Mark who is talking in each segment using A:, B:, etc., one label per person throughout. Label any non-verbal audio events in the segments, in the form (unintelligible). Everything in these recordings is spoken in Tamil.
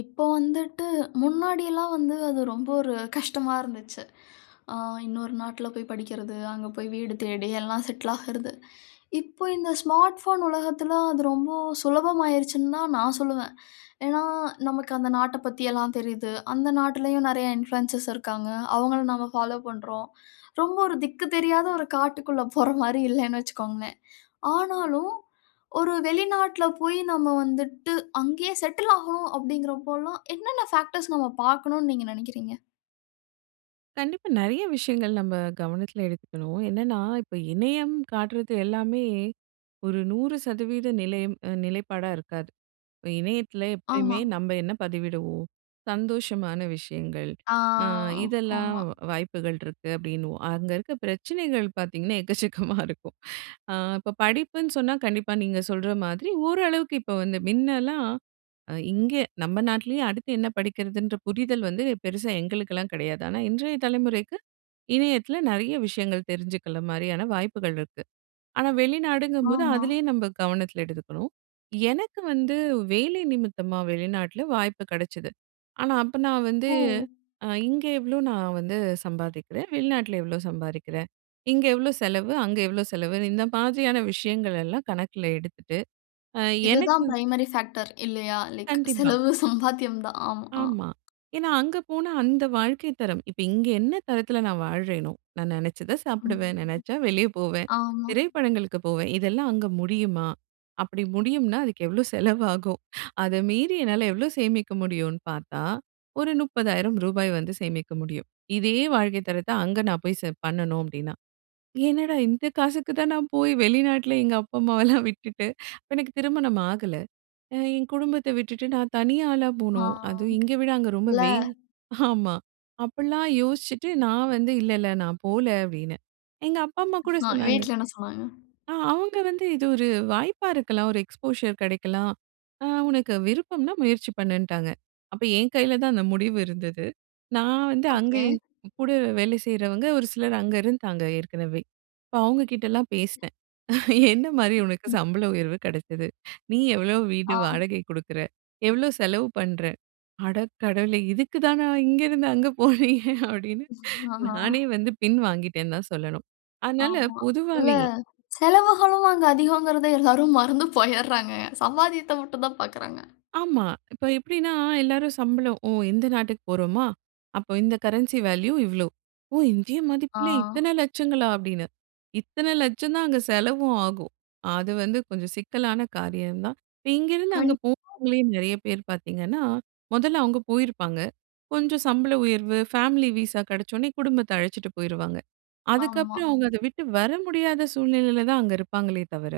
A: இப்போ வந்துட்டு முன்னாடி எல்லாம் வந்து அது ரொம்ப ஒரு கஷ்டமா இருந்துச்சு. ஆ இன்னொரு நாட்டில போய் படிக்கிறது. அங்க போய் வீடு தேடி எல்லாம் செட்டில் ஆகுறது. இப்போ இந்த ஸ்மார்ட் ஃபோன் உலகத்தில அது ரொம்ப சுலபமாயிருச்சுன்னு தான் நான் சொல்லுவேன். ஏன்னா நமக்கு அந்த நாட்ட பத்தி எல்லாம் தெரிது. அந்த நாட்டிலயும் நெறைய இனபுலுயன்சர்ஸ் இருக்காங்க. அவங்கள நாம பாலோ பண்றோம். ரொம்ப ஒரு திக்கு தெரியாத ஒரு காட்டுக்குள்ள போற மாரி இல்லைண்ணு வச்சுகோங்களேன். ஆனாலும் ஒரு வெளிநாட்டில போயி நம்ம வந்துட்டு அங்கயே செட்டில் ஆகணும் அப்படிங்கறபோல்லா என்னென்ன பேக்டர்ஸ் நம்ம பார்க்கணும்னு நீங்க நினைக்கிறீங்க?
B: கண்டிப்பா. நெறைய விஷயங்கள் நம்ம கவனத்தில எடுத்துக்கணும். என்னென்னா இப்ப இணையம் காட்டுறது எல்லாமே, ஒரு 100 % நிலையம் அ நிலைப்பாடா இருக்காது. இப்போ இணையத்தில எப்பயுமே
A: ஆமா.
B: நம்ம என்ன பதிவிடுவோம்? சந்தோஷமான விஷயங்கள்
A: ஆ.
B: அ இதெல்லாம்
A: ஆமா.
B: வா வாய்ப்புகள் இருக்கு அப்படின்னுவோம். அங்க இருக்க பிரச்சனைகள் பார்த்தீங்கன்னா எக்கச்சக்கமா இருக்கும் அ இப்ப படிப்புன்னு சொன்னா கண்டிப்பா நீங்க சொல்ற மாதிரி ஓரளவுக்கு இப்போ வந்து மின்னலாம் அ இங்கே நம்ம நாட்லயே அடுத்து என்ன படிக்கிறதுன்ற புரிதல் வந்து பெருசா எங்களுக்கெல்லாம் கிடையாது. ஆனா இன்றைய தலைமுறைக்கு இணையத்தில நிறைய விஷயங்கள் தெரிஞ்சுக்கிற மாரியான வாய்ப்புகள் இருக்கு. ஆனா வெளிநாடுங்கும்போது
A: ஆமா.
B: அதிலயு நம்ம கவனத்தில எடுத்துக்கணும். எனக்கு வந்து வேலை நிமித்தமா வெளிநாட்டில வாய்ப்பு கிடைச்சது. ஆனா அப்ப நான் வந்து
A: ஓ!
B: அ இங்கே எவ்வளோ நான் வந்து சம்பாதிக்கிறேன், வெளிநாட்டில எவ்வளோ சம்பாறிக்கிறேன். இங்கே எவ்வளோ செலவு, அங்கே எவ்வளோ செலவுன்னு இந்த மாதிரியான விஷயங்கள் எல்லாம் கணக்கில் எடுத்துட்டு அ எனக்கு
A: இதுதான் பிரைமரி ஃபாக்டர் இல்லையா? லைக்
B: கண்டிப்பா.
A: செலவு சம்பாத்தியம் தான். ஆமா.
B: ஆமா. ஏன்னா அங்க போனா அந்த வாழ்க்கை தரம் இப்ப இங்க என்ன தரத்தில நான் வாழ்றேனோ நான் நினைச்சதை சாப்பிடுவேன்,
A: ம்.
B: நினைச்சா வெளியே போவேன்.
A: ஆமா.
B: திரைப்படங்களுக்கு போவேன். இதெல்லாம் அங்க முடியுமா? அப்படி முடியும்னா அதுக்கு எவ்வளோ செலவாகும்? அத மீறி என்னால எவ்வளோ சேமிக்க முடியும்னு பார்த்தா, ஒரு 30,000 ரூபாய் வந்து சேமிக்க முடியும். இதே வாழ்க்கை தரத்த அங்க நான் போய் செ பண்ணணும் அப்படின்னா. என்னடா இந்த காசுக்கு தான் நான் போய் வெளிநாட்டில எங்க அப்பா, அம்மாவெல்லாம் விட்டுட்டு அப்ப எனக்கு திருமணம் ஆகல. அ என் குடும்பத்தை விட்டுட்டு நான் தனி ஆளா
A: ஆ.
B: போணும். அது இங்க விட அங்க ரொம்ப
A: இல்ல.
B: வெயில் ஆமா. அப்படிலாம் யோசிச்சுட்டு நா வந்து, "இல்ல, இல்ல நான் போல" அப்படின்னேன். எங்க அப்பா, அம்மா கூட
A: அ.
B: சொன்னாங்க
A: வீட்ல என்ன சொன்னாங்க?
B: ஆ அவங்க வந்து இது ஒரு வாய்ப்பா இருக்கலாம். ஒரு எக்ஸ்போஷர் கிடைக்கலாம். அ உனக்கு விருப்பம்னா முயற்சி பண்ணுன்ட்டாங்க. அப்ப என் கையில தான் அந்த முடிவு இருந்தது. நா வந்து அங்க
A: ஓகே.
B: என் கூட வேலை செய்றவங்க, ஒரு சிலர் அங்க இருந்தாங்க ஏற்கனவே. அப்ப அவங்க கிட்டலாம் பேசினேன். "என்ன மாதிரி
A: ம்.
B: உனக்கு
A: ம்.
B: சம்பள உயர்வு கிடைச்சது? நீ எவ்வளோ வீடு
A: ஆ.
B: வாடகை கொடுக்குற? எவ்வளோ செலவு பண்ற? அட கடவுளே இதுக்குதானா இங்கேருந்து அங்க போனீங்க" அப்படின்னு
A: அ,
B: நானே
A: ஆ.
B: வந்து பின் வாங்கிட்டேன்னு தான் சொல்லணும்! அதனால
A: ஆமா. இல்ல!
B: பொதுவாகவே
A: செலவுகளும் அங்கு அதிகோங்கறத எல்லாரும் மறந்து போயிறாங்க. சம்பாதியத்த மட்டும் தான் பார்க்கிறாங்க.
B: ஆமா. இப்ப எப்படின்னா எல்லாரும் சம்பளோ ஓ! இந்த நாட்டுக்கு போறோமா! அப்ப இந்த கரன்சி வேல்யூ இவ்வளோ. ஓ! இந்திய மதிப்பில
A: ஆ.
B: இத்தனை லட்சங்களா! அப்படின்னு, இத்தனை லட்சம் தான் அங்க செலவும் ஆகும். அது வந்து கொஞ்சம் சிக்கலான காரியம் தான். இப்ப இங்கிருந்து
A: கண்
B: அங்கே போனவங்களே நெறைய பேர் பார்த்தீங்கன்னா, மொதல்ல அவங்க போயிருப்பாங்க. கொஞ்சம் சம்பள உயர்வு, ஃபேமிலி வீசா கிடைச்ச உடனே குடும்பத்த அழைச்சுட்டு போயிருவாங்க.
A: ஆமா.
B: அதுக்கப்புறம் அவங்க அதை விட்டு வர முடியாத சூழ்நிலையில தான் அங்க இருப்பாங்களே தவிர,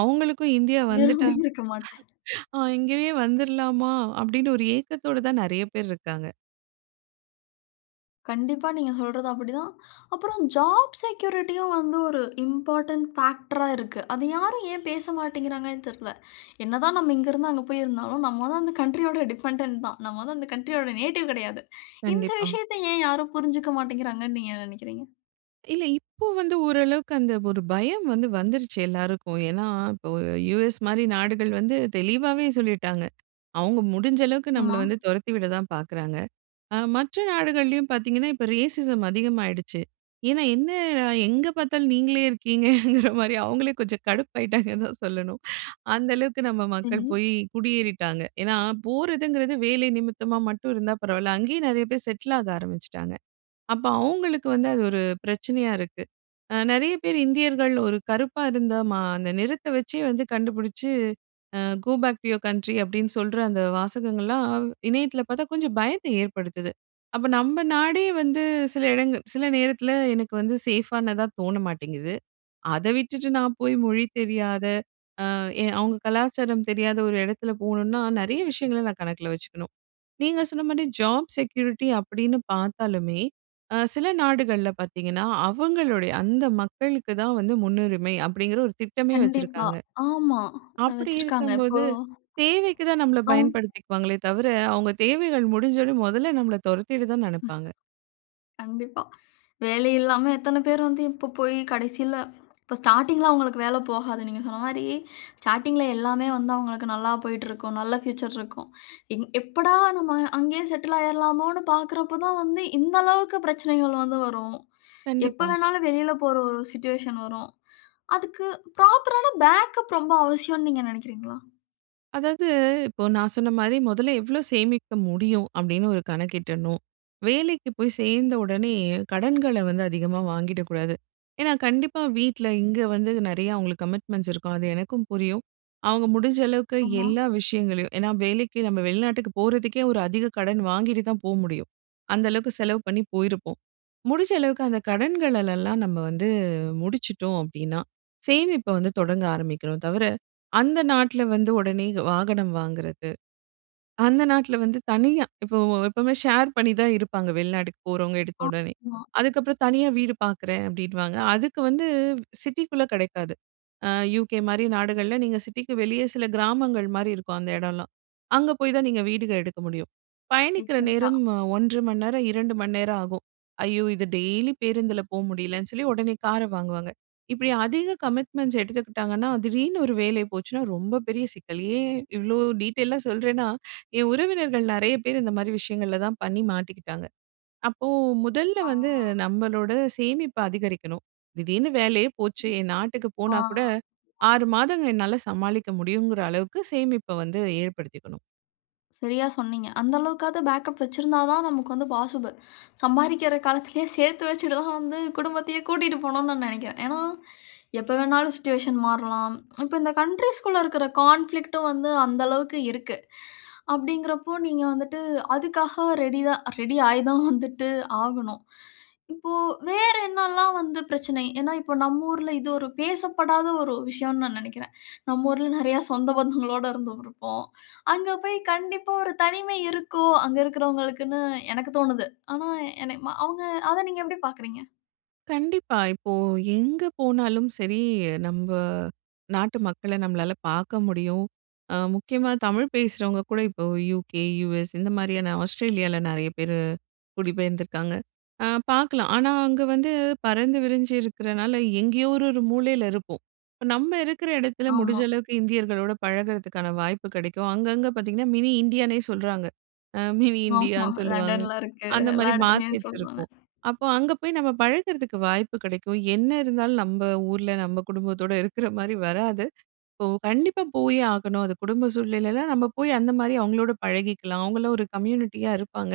B: அவங்களுக்கும் இந்தியா வந்துட்டா
A: விரும்பி இருக்க மாட்டேன்.
B: ஆ "இங்கேயே வந்துறலாமா?" அப்படின்னு ஒரு ஏக்கத்தோடு தான் நிறைய பேர் இருக்காங்க.
A: கண்டிப்பா. நீங்க சொல்றது அப்படி தான். அப்புறம் ஜாப் செக்யூரிட்டியும் வந்து, ஒரு இம்பார்டன்ட் ஃபேக்டரா இருக்கு. அதை யாரும் ஏன் பேசமாட்டேன்கிறாங்கனு தெரில? என்ன தான் நம்ம இங்க இருந்து, அங்க போய் இருந்தாலும் நம்ம வந்து அந்த டிஃபெண்டென்ட் தான். நம்ம வந்து அந்த கண்ட்ரியோட நேட்டிவ் கெடையாது. இந்த
B: கண்டிப்பா.
A: விஷயத்தை ஏன் யாரும் புரிஞ்சுக்கமாட்டிங்கிறாங்கன்னு நீங்க என்ன நெனைக்கிறீங்க?
B: இல்ல, இப்போ வந்து ஓரளவுக்கு அந்த ஒரு பயம் வந்து வந்துருச்சு எல்லாருக்கும். ஏன்னா, இப்போ யுஎஸ் மாரி நாடுகள் வந்து தெளிவாவே சொல்லிட்டாங்க. அவங்க முடிஞ்சளவுக்கு, நம்மள
A: ஆமா.
B: வந்து தொரத்தி விடத் தான் பாக்குறாங்க. ஆ மற்ற நாடுகள்லயும் பாத்தீங்கன்னா, இப்ப ரேசிசம் அதிகமாயிடுச்சு. ஏன்னா என்ன எங்க பாத்தாலும் நீங்களே இருக்கீங்கங்கிற மாரி, அவங்களே கொஞ்சம் கடுப்பாகிட்டாங்கனு தான் சொல்லணும். அந்த அளவுக்கு நம்ம மக்கள்
A: சரி.
B: போயி குடியேறிட்டாங்க. ஏன்னா போறதுங்கிறது வேலை நிமித்தமா மட்டும் இருந்தா பரவாயில்லை, அங்கயே நெறைய பேர் செட்டில் ஆக ஆரம்பிச்சிட்டாங்க. அப்போ, அவங்களுக்கு வந்து அது ஒரு பிரச்சனையா இருக்கு. அ நெறைய பேர், இந்தியர்கள் ஒரு கருப்பா இருந்தா மா அந்த நிறத்தை வைச்சே வந்து கண்டுபிடிச்சு, அ "go back to your country" அப்படின்னு சொல்ற அந்த வாசகங்கள்லாம் வ் இணையத்துல பாத்தா, கொஞ்சம் பயத்தை ஏற்படுத்துது. அப்ப, நம்ம நாடே வந்து சில இடங்கள் சில நேரத்துல எனக்கு வந்து சேஃபானதா தோண மாட்டிங்குது. அதை விட்டுட்டு நான் போய் மொழி தெரியாத, அ எ அவங்க கலாச்சாரம் தெரியாத ஒரு எடத்தில போணும்னா, நெறைய விஷயங்களை நான் கணக்கில வச்சுக்கணும். நீங்க சொன்ன மாரி, ஜாப் செக்யூரிட்டி அப்படின்னு பாத்தாலுமே, அ சில நாடுகள்ல பாத்தீங்கன்னா, அவங்களுடைய அந்த மக்களுக்கு தான் வந்து முன்னுரிமை, அப்படிங்கிற ஒரு திட்டமே
A: கண்டிப்பா.
B: வச்சுருக்காங்க.
A: ஆமா,
B: அப்படி
A: வெச்சிருக்காங்க இப்போ.
B: இருக்கும்போது, தேவைக்கு தான் நம்மளை
A: அவுங்
B: பயன்படுத்திக்குவாங்களே தவிர, அவங்க தேவைகள் முடிஞ்சோடனே மொதல்ல நம்மள தொரத்திட தான் நெனப்பாங்க.
A: கண்டிப்பா. வேலை இல்லாம எத்தனை பேர் வந்து, இப்போ போய் கடைசியில இப்போ ஸ்டார்ட்டிங்கில அவங்களுக்கு வேலை போகாது. நீங்க சொன்ன மாரி, ஸ்டார்ட்டிங்கில எல்லாமே வந்து அவங்களுக்கு நல்லா போய்ட்டுருக்கும். நல்ல ஃபியூச்சர் இருக்கும். எங் எப்படா நம்ம அங்கயே செட்டில் ஆயிறலாமோனு பாக்குறப்ப தான் வந்து, இந்த அளவுக்கு பிரச்சனைகள் வந்து வரும். எப்ப
B: கண்டிப்பா.
A: வேணாலும், வெளில போற ஒரு சிட்டுவேஷன் வரும். அதுக்கு, ப்ராப்பர் ஆன பேக்கப் ரொம்ப அவசியம்ணு நீங்க நெனைக்கிறீங்களா?
B: அதாவது, இப்போ நா சொன்ன மாரி மொதல்ல எவ்ளோ சேமிக்க முடியும், அப்படின்னு ஒரு கணக்கிடணும். வேலைக்கு போய் சேர்ந்த உடனே, கடன்கள வந்து அதிகமா வாங்கிடக்கூடாது. ஏன்னா, கண்டிப்பா வீட்ல இங்க வந்து, நெறைய அவுங்களுக்கு கமிட்மெண்ட்ஸ் இருக்கும், அது எனக்கும் புரியும். அவுங்க முடிஞ்ச அளவுக்கு
A: ஆமா.
B: எல்லா விஷயங்களையும் ஏன்னா வேலைக்கு நம்ம வெளிநாட்டுக்கு போறதுக்கே, ஒரு அதிக கடன் வாங்கிட்டுதான் போ முடியும். அந்த அளவுக்கு செலவு பண்ணி போயிருப்போம். முடிஞ்ச அளவுக்கு அந்த கடன்களலெல்லாம் நம்ம வந்து முடிச்சுட்டோம் அப்படின்னா, சேமிப்ப வந்து தொடங்க ஆரம்பிக்கணும் தவிர, அந்த நாட்ல வந்து ஒடனே வாகனம் வாங்குறது, அந்த நாட்ல வந்து தனியா இப்போ எப்பவுமே ஷேர் பண்ணி தான் இருப்பாங்க வெளிநாட்டுக்கு போறவங்க
A: ஆ,
B: எடுத்தவொடனே.
A: மா.
B: அதுக்கப்புறம் தனியா வீடு பாக்குறேன் அப்படின்னுவாங்க. அதுக்கு வந்து, சிட்டிக்குள்ள கெடைக்காது. அ UK மாரி நாடுகள்ல, நீங்க சிட்டிக்கு வெளிய சில கிராமங்கள் மாரி இருக்கும் அந்த இடம்லாம். அங்கே போய்தான் நீங்க வீடுக எடுக்க முடியும். பயணிக்கிற
A: எக்ஸாக்ட்டா.
B: நேரம் அ 1 1/2 மணி நேரம், 2 மணி நேரம் ஆகும். ஐயோ இது டெய்லி பேருந்துல போக முடியலன்னு சொல்லி, ஒடனே கார வாங்குவாங்க. இப்படி அதிக கமிட்மெண்ட்ஸ் எடுத்துக்கிட்டாங்கன்னா, திடீர்னு ஒரு வேலை போச்சுன்னா, ரொம்ப பெரிய சிக்கல். ஏன், இவ்ளோ டீட்டெய்லா சொல்றேன்னா, என் உறவினர்கள் நெறைய பேர் இந்த மாரி விஷயங்கள்ல தான் பண்ணி மாட்டிக்கிட்டாங்க. அப்போ, முதல்ல
A: ஆ.
B: வந்து நம்மளோட சேமிப்ப அதிகரிக்கணும். திடீர்னு வேலையே போச்சு! என் நாட்டுக்கு
A: ஆ,
B: போனாக்கூட,
A: அ.
B: 6 மாதங்கள் என்னால சமாளிக்க முடியுங்குற அளவுக்கு சேமிப்ப வந்து ஏற்படுத்திக்கணும்.
A: சரியா சொன்னீங்க. அந்த அளவுக்காவது பேக்கப் வைச்சிருந்தா தான், நமக்கு வந்து பாசிபிள். சம்பாரிக்கிற காலத்துலயே சேத்து வச்சுட்டு தான் வந்து, குடும்பத்தையே கூட்டிட்டு போணும்னு நான் நெனைக்கிறேன். ஏன்னா, எப்ப வேணாலும் சிட்டுவேஷன் மாறலாம். இப்போ, இந்த கண்ட்ரீஸ்‌க்குள்ள இருக்குற கான்ஃபிளிக்ட்‌டும் வந்து அந்த அளவுக்கு இருக்கு, அப்படிங்கிறப்போ நீங்க வந்துட்டு அதுக்காக ரெடி தான் ரெடி ஆய் தான் வந்துட்டு ஆகணும். இப்போ வேற என்னல்லாம் வந்து பிரச்சனை? ஏன்னா, இப்போ நம்மூர்ல இது ஒரு பேசப்படாத ஒரு விஷயம்னு நான் நெனைக்கிறேன். நம்மூர்ல நெறையா சொந்த பந்தங்களோட இருந்து இருப்போம். (inhales) அங்க போய் கண்டிப்பா ஒரு தனிமை இருக்கும், அங்க இருக்கிறவங்களுக்குனு எனக்கு தோணுது. ஆனா என்னய மா அவங்க, அதை நீங்க எப்படி பாக்குறீங்க?
B: கண்டிப்பா. இப்போ எங்க போனாலும் சரி, நம்ப நாட்டு மக்கள நம்மளால பாக்க முடியும். அ முக்கியமா தமிழ் பேசுறவங்க கூட இப்போ யுகே, யுஎஸ் இந்த மாதிரியான ஆஸ்ட்ரேலியால, நெறைய பேரு குடிபெயர்ந்திருக்காங்க. அ பாக்கலாம், ஆனா அங்க வந்து பறந்து விரிஞ்சி இருக்குறனால எங்கேயோ ஒரு, ஒரு மூலையில இருப்போம். இப்ப நம்ம இருக்குற எடத்துல, முடிஞ்ச
A: ஆமா.
B: அளவுக்கு இந்தியர்களோட பழகுறதுக்கான வாய்ப்பு கெடைக்கும். அங்கங்க பாத்தீங்கன்னா, மினி இந்தியானே சொல்றாங்க. அ மினி
A: ஆமா.
B: இந்தியான்னு சொல்லுவாங்க.
A: லண்டன்ல இருக்கு,
B: அந்த
A: எல்லா
B: மாரி,
A: எடத்துலயும்
B: மார்க்கெட்ஸ்
A: சொல்றாங்க.
B: இருக்கும். அப்போ, அங்க போய் நம்ம பழகறதுக்கு வாய்ப்பு கெடைக்கும். என்ன இருந்தாலும், நம்ப ஊர்ல, நம்ப குடும்பத்தோட இருக்கிற மாரி வராது. இப்போ, கண்டிப்பா போயே ஆகணும். அது குடும்ப சூழ்நிலையிலலாம், நம்ம போய் அந்த மாரி அவங்களோட பழகிக்கலாம். அவங்களும் ஒரு கம்யூனிட்டியா இருப்பாங்க.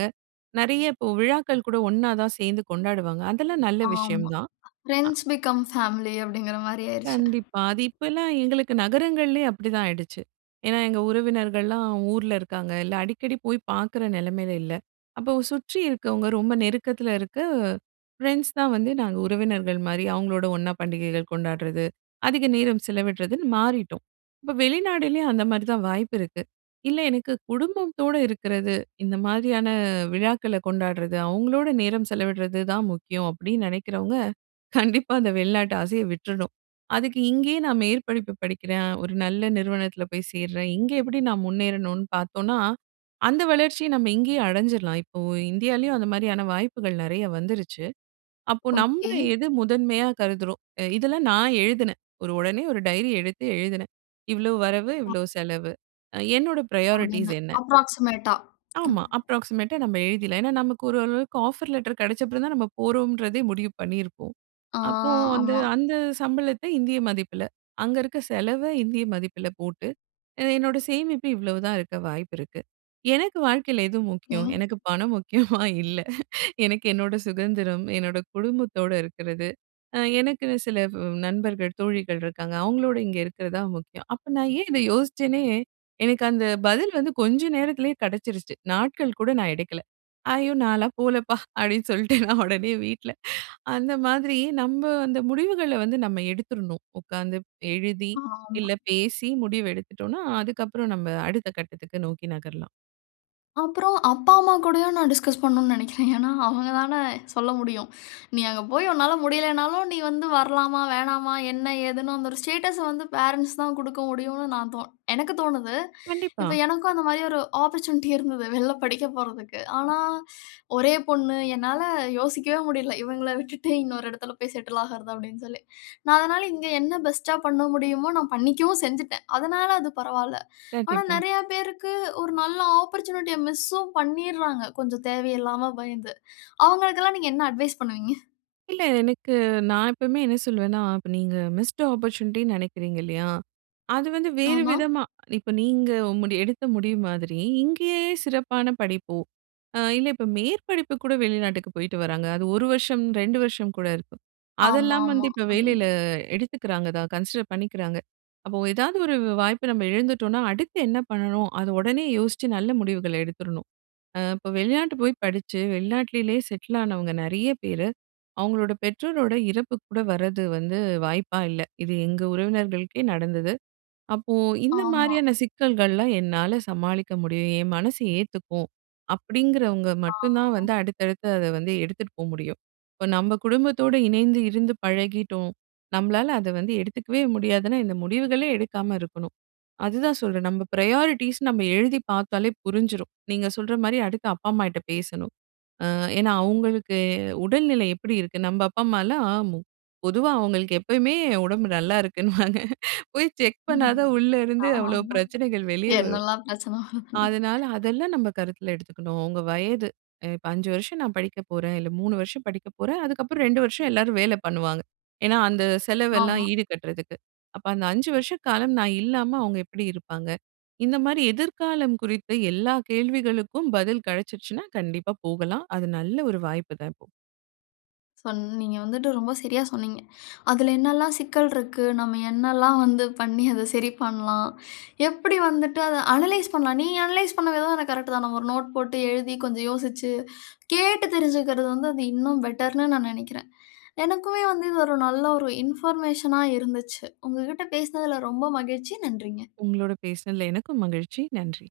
B: நெறைய, இப்போ விழாக்கள் கூட ஒண்ணா தான் சேந்து கொண்டாடுவாங்க. அதெல்லாம் நல்ல விஷயம்
A: ஆமா.
B: தான். அ.
A: ஃப்ரெண்ட்ஸ் பிகம் ஃபேமிலி அப்படிங்கிற மாரி ஆயிருச்சு.
B: கண்டிப்பா. அது இப்பலாம் எங்களுக்கு நகரங்கள்லயே அப்படிதான் ஆயிடுச்சு. ஏன்னா, எங்க உறவினர்கள்லாம் ஊர்ல இருக்காங்க. இல்ல, அடிக்கடி போய் பாக்குற நெலமையில இல்ல. அப்போ சுற்றி இருக்கவங்க, ரொம்ப நெருக்கத்தில இருக்க ஃப்ரெண்ட்ஸ் தான் வந்து நாங்க உறவினர்கள் மாரி. அவங்களோட ஒண்ணா பண்டிகைகள் கொண்டாடுறது, அதிக நேரம் செலவிடுறதுன்னு மாறிட்டோம். இப்போ வெளிநாடுலயும் அந்த மாரி தான், வாய்ப்பு இருக்கு. "இல்ல, எனக்கு குடும்பத்தோடு இருக்குறது, இந்த மாரியான விழாக்களை கொண்டாடுறது, அவங்களோட நேரம் செலவிடுறது தான் முக்கியம்" அப்படின்னு நெனைக்கிறவங்க, கண்டிப்பா அந்த வெளிநாட்டு ஆசையை விட்டுறணும். அதுக்கு இங்கேயே நான் மேற்படிப்பு படிக்கிறேன், ஒரு நல்ல நிறுவனத்துல போய் சேர்றேன். இங்கே எப்படி நான் முன்னேறணும்னு பாத்தோம்னா, அந்த வளர்ச்சியை நம்ம இங்கேயே அடைஞ்சிறலாம். இப்போ, இந்தியாலயும் அந்த மாரியான வாய்ப்புகள் நெறையா வந்துருச்சு. அப்போ, நம்ம
A: ஓகே.
B: எத முதன்மையா கருதுறோம். எ இதெல்லாம் நான் எழுதுனேன். ஒரு ஒடனே ஒரு டயரி எடுத்து எழுதுனேன். இவ்வளோ வரவு, இவ்வளோ செலவு. அ என்னோட ப்ராயாரிட்டீஸ்
A: அப்படின்னு
B: என்ன?
A: ஆஃப்ரொக்ஸிமேட்டா. அ.
B: ஆமா. அப்ராக்ஸிமேட்டா நம்ம எழுதிடலாம். ஏன்னா, நமக்கு ஓரளவுக்கு ஆஃபர் லெட்டர் கெடச்சப்புறம் தான், நம்ம போறோம்ன்றதே முடிவு பண்ணியிருப்போம்.
A: ஆ
B: அப்போ வந்து,
A: ஆமா.
B: அந்த சம்பளத்தை இந்திய மதிப்பில, அங்க இருக்க செலவை இந்திய மதிப்பில போட்டு, அ என்னோட சேமிப்பு இவ்ளோ தான் இருக்க வாய்ப்பு இருக்கு. எனக்கு வாழ்க்கையில எது
A: ஓகே.
B: முக்கியம்? எனக்கு பணம் முக்கியமா? இல்ல. எனக்கு என்னோட சுதந்திரம், என்னோட குடும்பத்தோட இருக்குறது. அ எனக்குன்னு சில வ் நண்பர்கள் தோழிகள் இருக்காங்க, அவங்களோடு இங்க இருக்கிறது தான் முக்கியம். அப்போ நான் ஏன் இதை யோசிச்ச உடனே, எனக்கு அந்த பதில் வந்து கொஞ்ச நேரத்திலேயே கெடைச்சிருச்சு, நாட்கள் கூட நான் எடுக்கல. "ஐயோ! நான்லாம் போலப்பா." அப்படின்னு சொல்லிட்டு நான் ஒடனே வீட்ல அந்த மாதிரி நம்ம அந்த முடிவுகளை வந்து நம்ம எடுத்துறணும் ஒக்காந்து, எழுதி,
A: ஆமா.
B: இல்ல பேசி முடிவு எடுத்துட்டோம்னா, அதுக்கப்புறம் நம்ம அடுத்த கட்டத்துக்கு நோக்கி நகரலாம்.
A: அப்புறம் அப்பா, அம்மா கூடயும் நா டிஸ்கஸ் பண்ணணும்னு நினைக்கிறேன். ஏன்னா, அவங்கதான சொல்ல முடியும். நீ அங்க போய் உன்னால முடியலைன்னாலும், நீ வந்து வரலாமா, வேணாமா, என்ன ஏதுன்னு. அந்த ஒரு ஸ்டேட்டஸ்‌ வந்து பேரண்ட்ஸ் தான் குடுக்க முடியும்ன்னு நா தோனு எனக்கு தோனுது.
B: கண்டிப்பா.
A: இப்ப எனக்கும் அந்த மாதிரி ஒரு ஆப்பர்சூனிட்டி இருந்தது, வெளியில படிக்கப் போறதுக்கு. ஆனா, ஒரே பொண்ணு! என்னால யோசிக்கவே முடியல. “இவங்கள விட்டுவிட்டு, இன்னொரு இடத்தில போய் செட்டில் ஆகிறது” அப்படீன்னு சொல்லி. நா அதனால இங்க என்ன பெஸ்ட்‌டா பண்ண முடியுமோ, நா பண்ணிக்கவும் செஞ்சுட்டேன். அதனால அது பரவால. ஆனா,
B: கண்டிப்பா.
A: நிறைய பேருக்கு, ஒரு நல்ல ஆப்பர்சூனிட்டிய மிஷூம் பண்ணீறாங்க. கொஞ்சம் தேவையில்லாம பயந்து. அவங்களுக்கெல்லாம் நீங்க என்ன அட்வைஸ் பண்ணுங்க?
B: இல்ல. எனக்கு நா எப்பவுமே என்ன சொல்லுவேன்னா, இப்ப நீங்க மிஸ்டு ஆப்பர்ச்சூனிட்டின்னு நினைக்கிறீங்க, இல்லையா? அது வந்து வேறு
A: ஆமா.
B: விதமா, இப்ப நீங்க முடி எடுத்த முடிவு மாதிரி, இங்கேயே சிறப்பான படிப்போ, அ இல்ல இப்ப மேற்படிப்பு கூட வெளிநாட்டுக்கு போய்ட்டு வராங்க. அது 1 வருஷம், 2 வருஷம்கூட இருக்கு. அதெல்லாம் வந்து
A: ஆமாமா.
B: இப்ப வேலையில
A: (unintelligible)
B: எடுத்துக்கிறாங்க தான், கன்சிடர் பண்ணிக்கிறாங்க. அப்ப ஏதாவது ஒரு வாய்ப்ப நம்ம இழந்துட்டோம்னா, அடுத்து என்ன பண்ணணும்? அத உடனே யோசிச்சு நல்ல முடிவுகள் எடுத்துறணும். ம் இப்ப வெளிநாட்டுக்கு போய் படிச்சு வெளிநாட்டிலேயே செட்டில் ஆனவங்க நிறைய பேர், அவங்களோட பெற்றோரோட இறப்புக்கு கூட வரது வந்து வாய்ப்பா இல்ல. இது எங்க உறவினர்களுக்கே நடந்தது. அப்போ, “இந்த
A: ஆமா.
B: மாதிரியான சிக்கல்கள்லாம் என்னால சமாளிக்க முடியும். என் மனசு ஏத்துக்கும்” அப்படீங்கிறவங்க மட்டும்தான்
A: ஆ.
B: வந்து, அடுத்தடுத்து அத வந்து எடுத்துட்டு போ முடியும். இப்ப நம்ம குடும்பத்தோடு, இணைந்து இருந்து பழகிட்டோம், நம்மளால அத வந்து எடுத்துக்கவே முடியாதுனா, இந்த முடிவுகளே எடுக்காம இருக்கணும். அதுதான் சொல்றேன். நம்ம பிரையாரிட்டீஸ் நம்ம எழுதி பார்த்தாலே புரிஞ்சிரும். நீங்க சொல்ற மாரி, அடுத்து அப்பா அம்மாகிட்ட பேசணும். அ ஏன்னா அவங்களுக்கு உடல்நிலை எப்படி இருக்கு, நம்ம அப்பா அம்மாலாம் மு பொதுவா அவங்களுக்கு எப்பவுமே உடம்பு நல்லா இருக்குன்னுவாங்க, போய் செக் பண்ணாதான், உள்ள இருந்து அவ்ளோ
A: ஆமா.
B: பிரச்சனைகள் வெளியே வரும்.
A: என்னெல்லாம் பிரச்சனை வருதுன்னு.
B: அதனால, அதெல்லாம் நம்ம கருத்தில் எடுத்துக்கணும். உங்க வயது இப்ப 5 வருஷம, நா படிக்க போறேன். இல்ல 3 வருஷம் படிக்க போறேன், அதுக்கப்புறம் 2 வருஷம் எல்லாரும் வேல பண்ணுவாங்க. ஏன்னா அந்த செலவெல்லாம்
A: ஆமா.
B: ஈடு கட்டுறதுக்கு. அப்ப அந்த 5 வருஷ காலம், நா இல்லாம அவங்க எப்படி இருப்பாங்க? இந்த மாரி எதிர் காலம் குறித்து எல்லா கேள்விகளுக்கும் பதில் கிடைச்சுருச்சுனா கண்டிப்பா போகலாம். அது நல்ல ஒரு வாய்ப்புதான் இப்போ.
A: சொன்ன நீங்க வந்துட்டு ரொம்ப சரியா சொன்னீங்க. அதில என்னலாம் சிக்கல் இருக்கு, நம்ம என்னல்லாம் வந்து பண்ணி, அத சரி பண்ணலாம். எப்படி வந்துட்டு, அத அனலைஸ் பண்ணலாம்? நீங்க அனலைஸ் பண்ண விதம், எனக்கு கரெக்ட்தான். நம்ம ஒரு நோட் போட்டு எழுதி கொஞ்சம் யோசிச்சு கேட்டு தெரிஞ்சுக்கிறது வந்து, அது இன்னும் பெட்டர்ன்னு நா நினைக்கிறேன். எனக்குமே வந்து இது ஒரு நல்ல ஒரு இன்ஃபர்மேஷனா இருந்துச்சு. உங்ககிட்ட பேசினதில ரொம்ப மகிழ்ச்சி, நன்றிங்க.
B: உங்களோடு பேசினதில எனக்கும் மகிழ்ச்சி. நன்றி.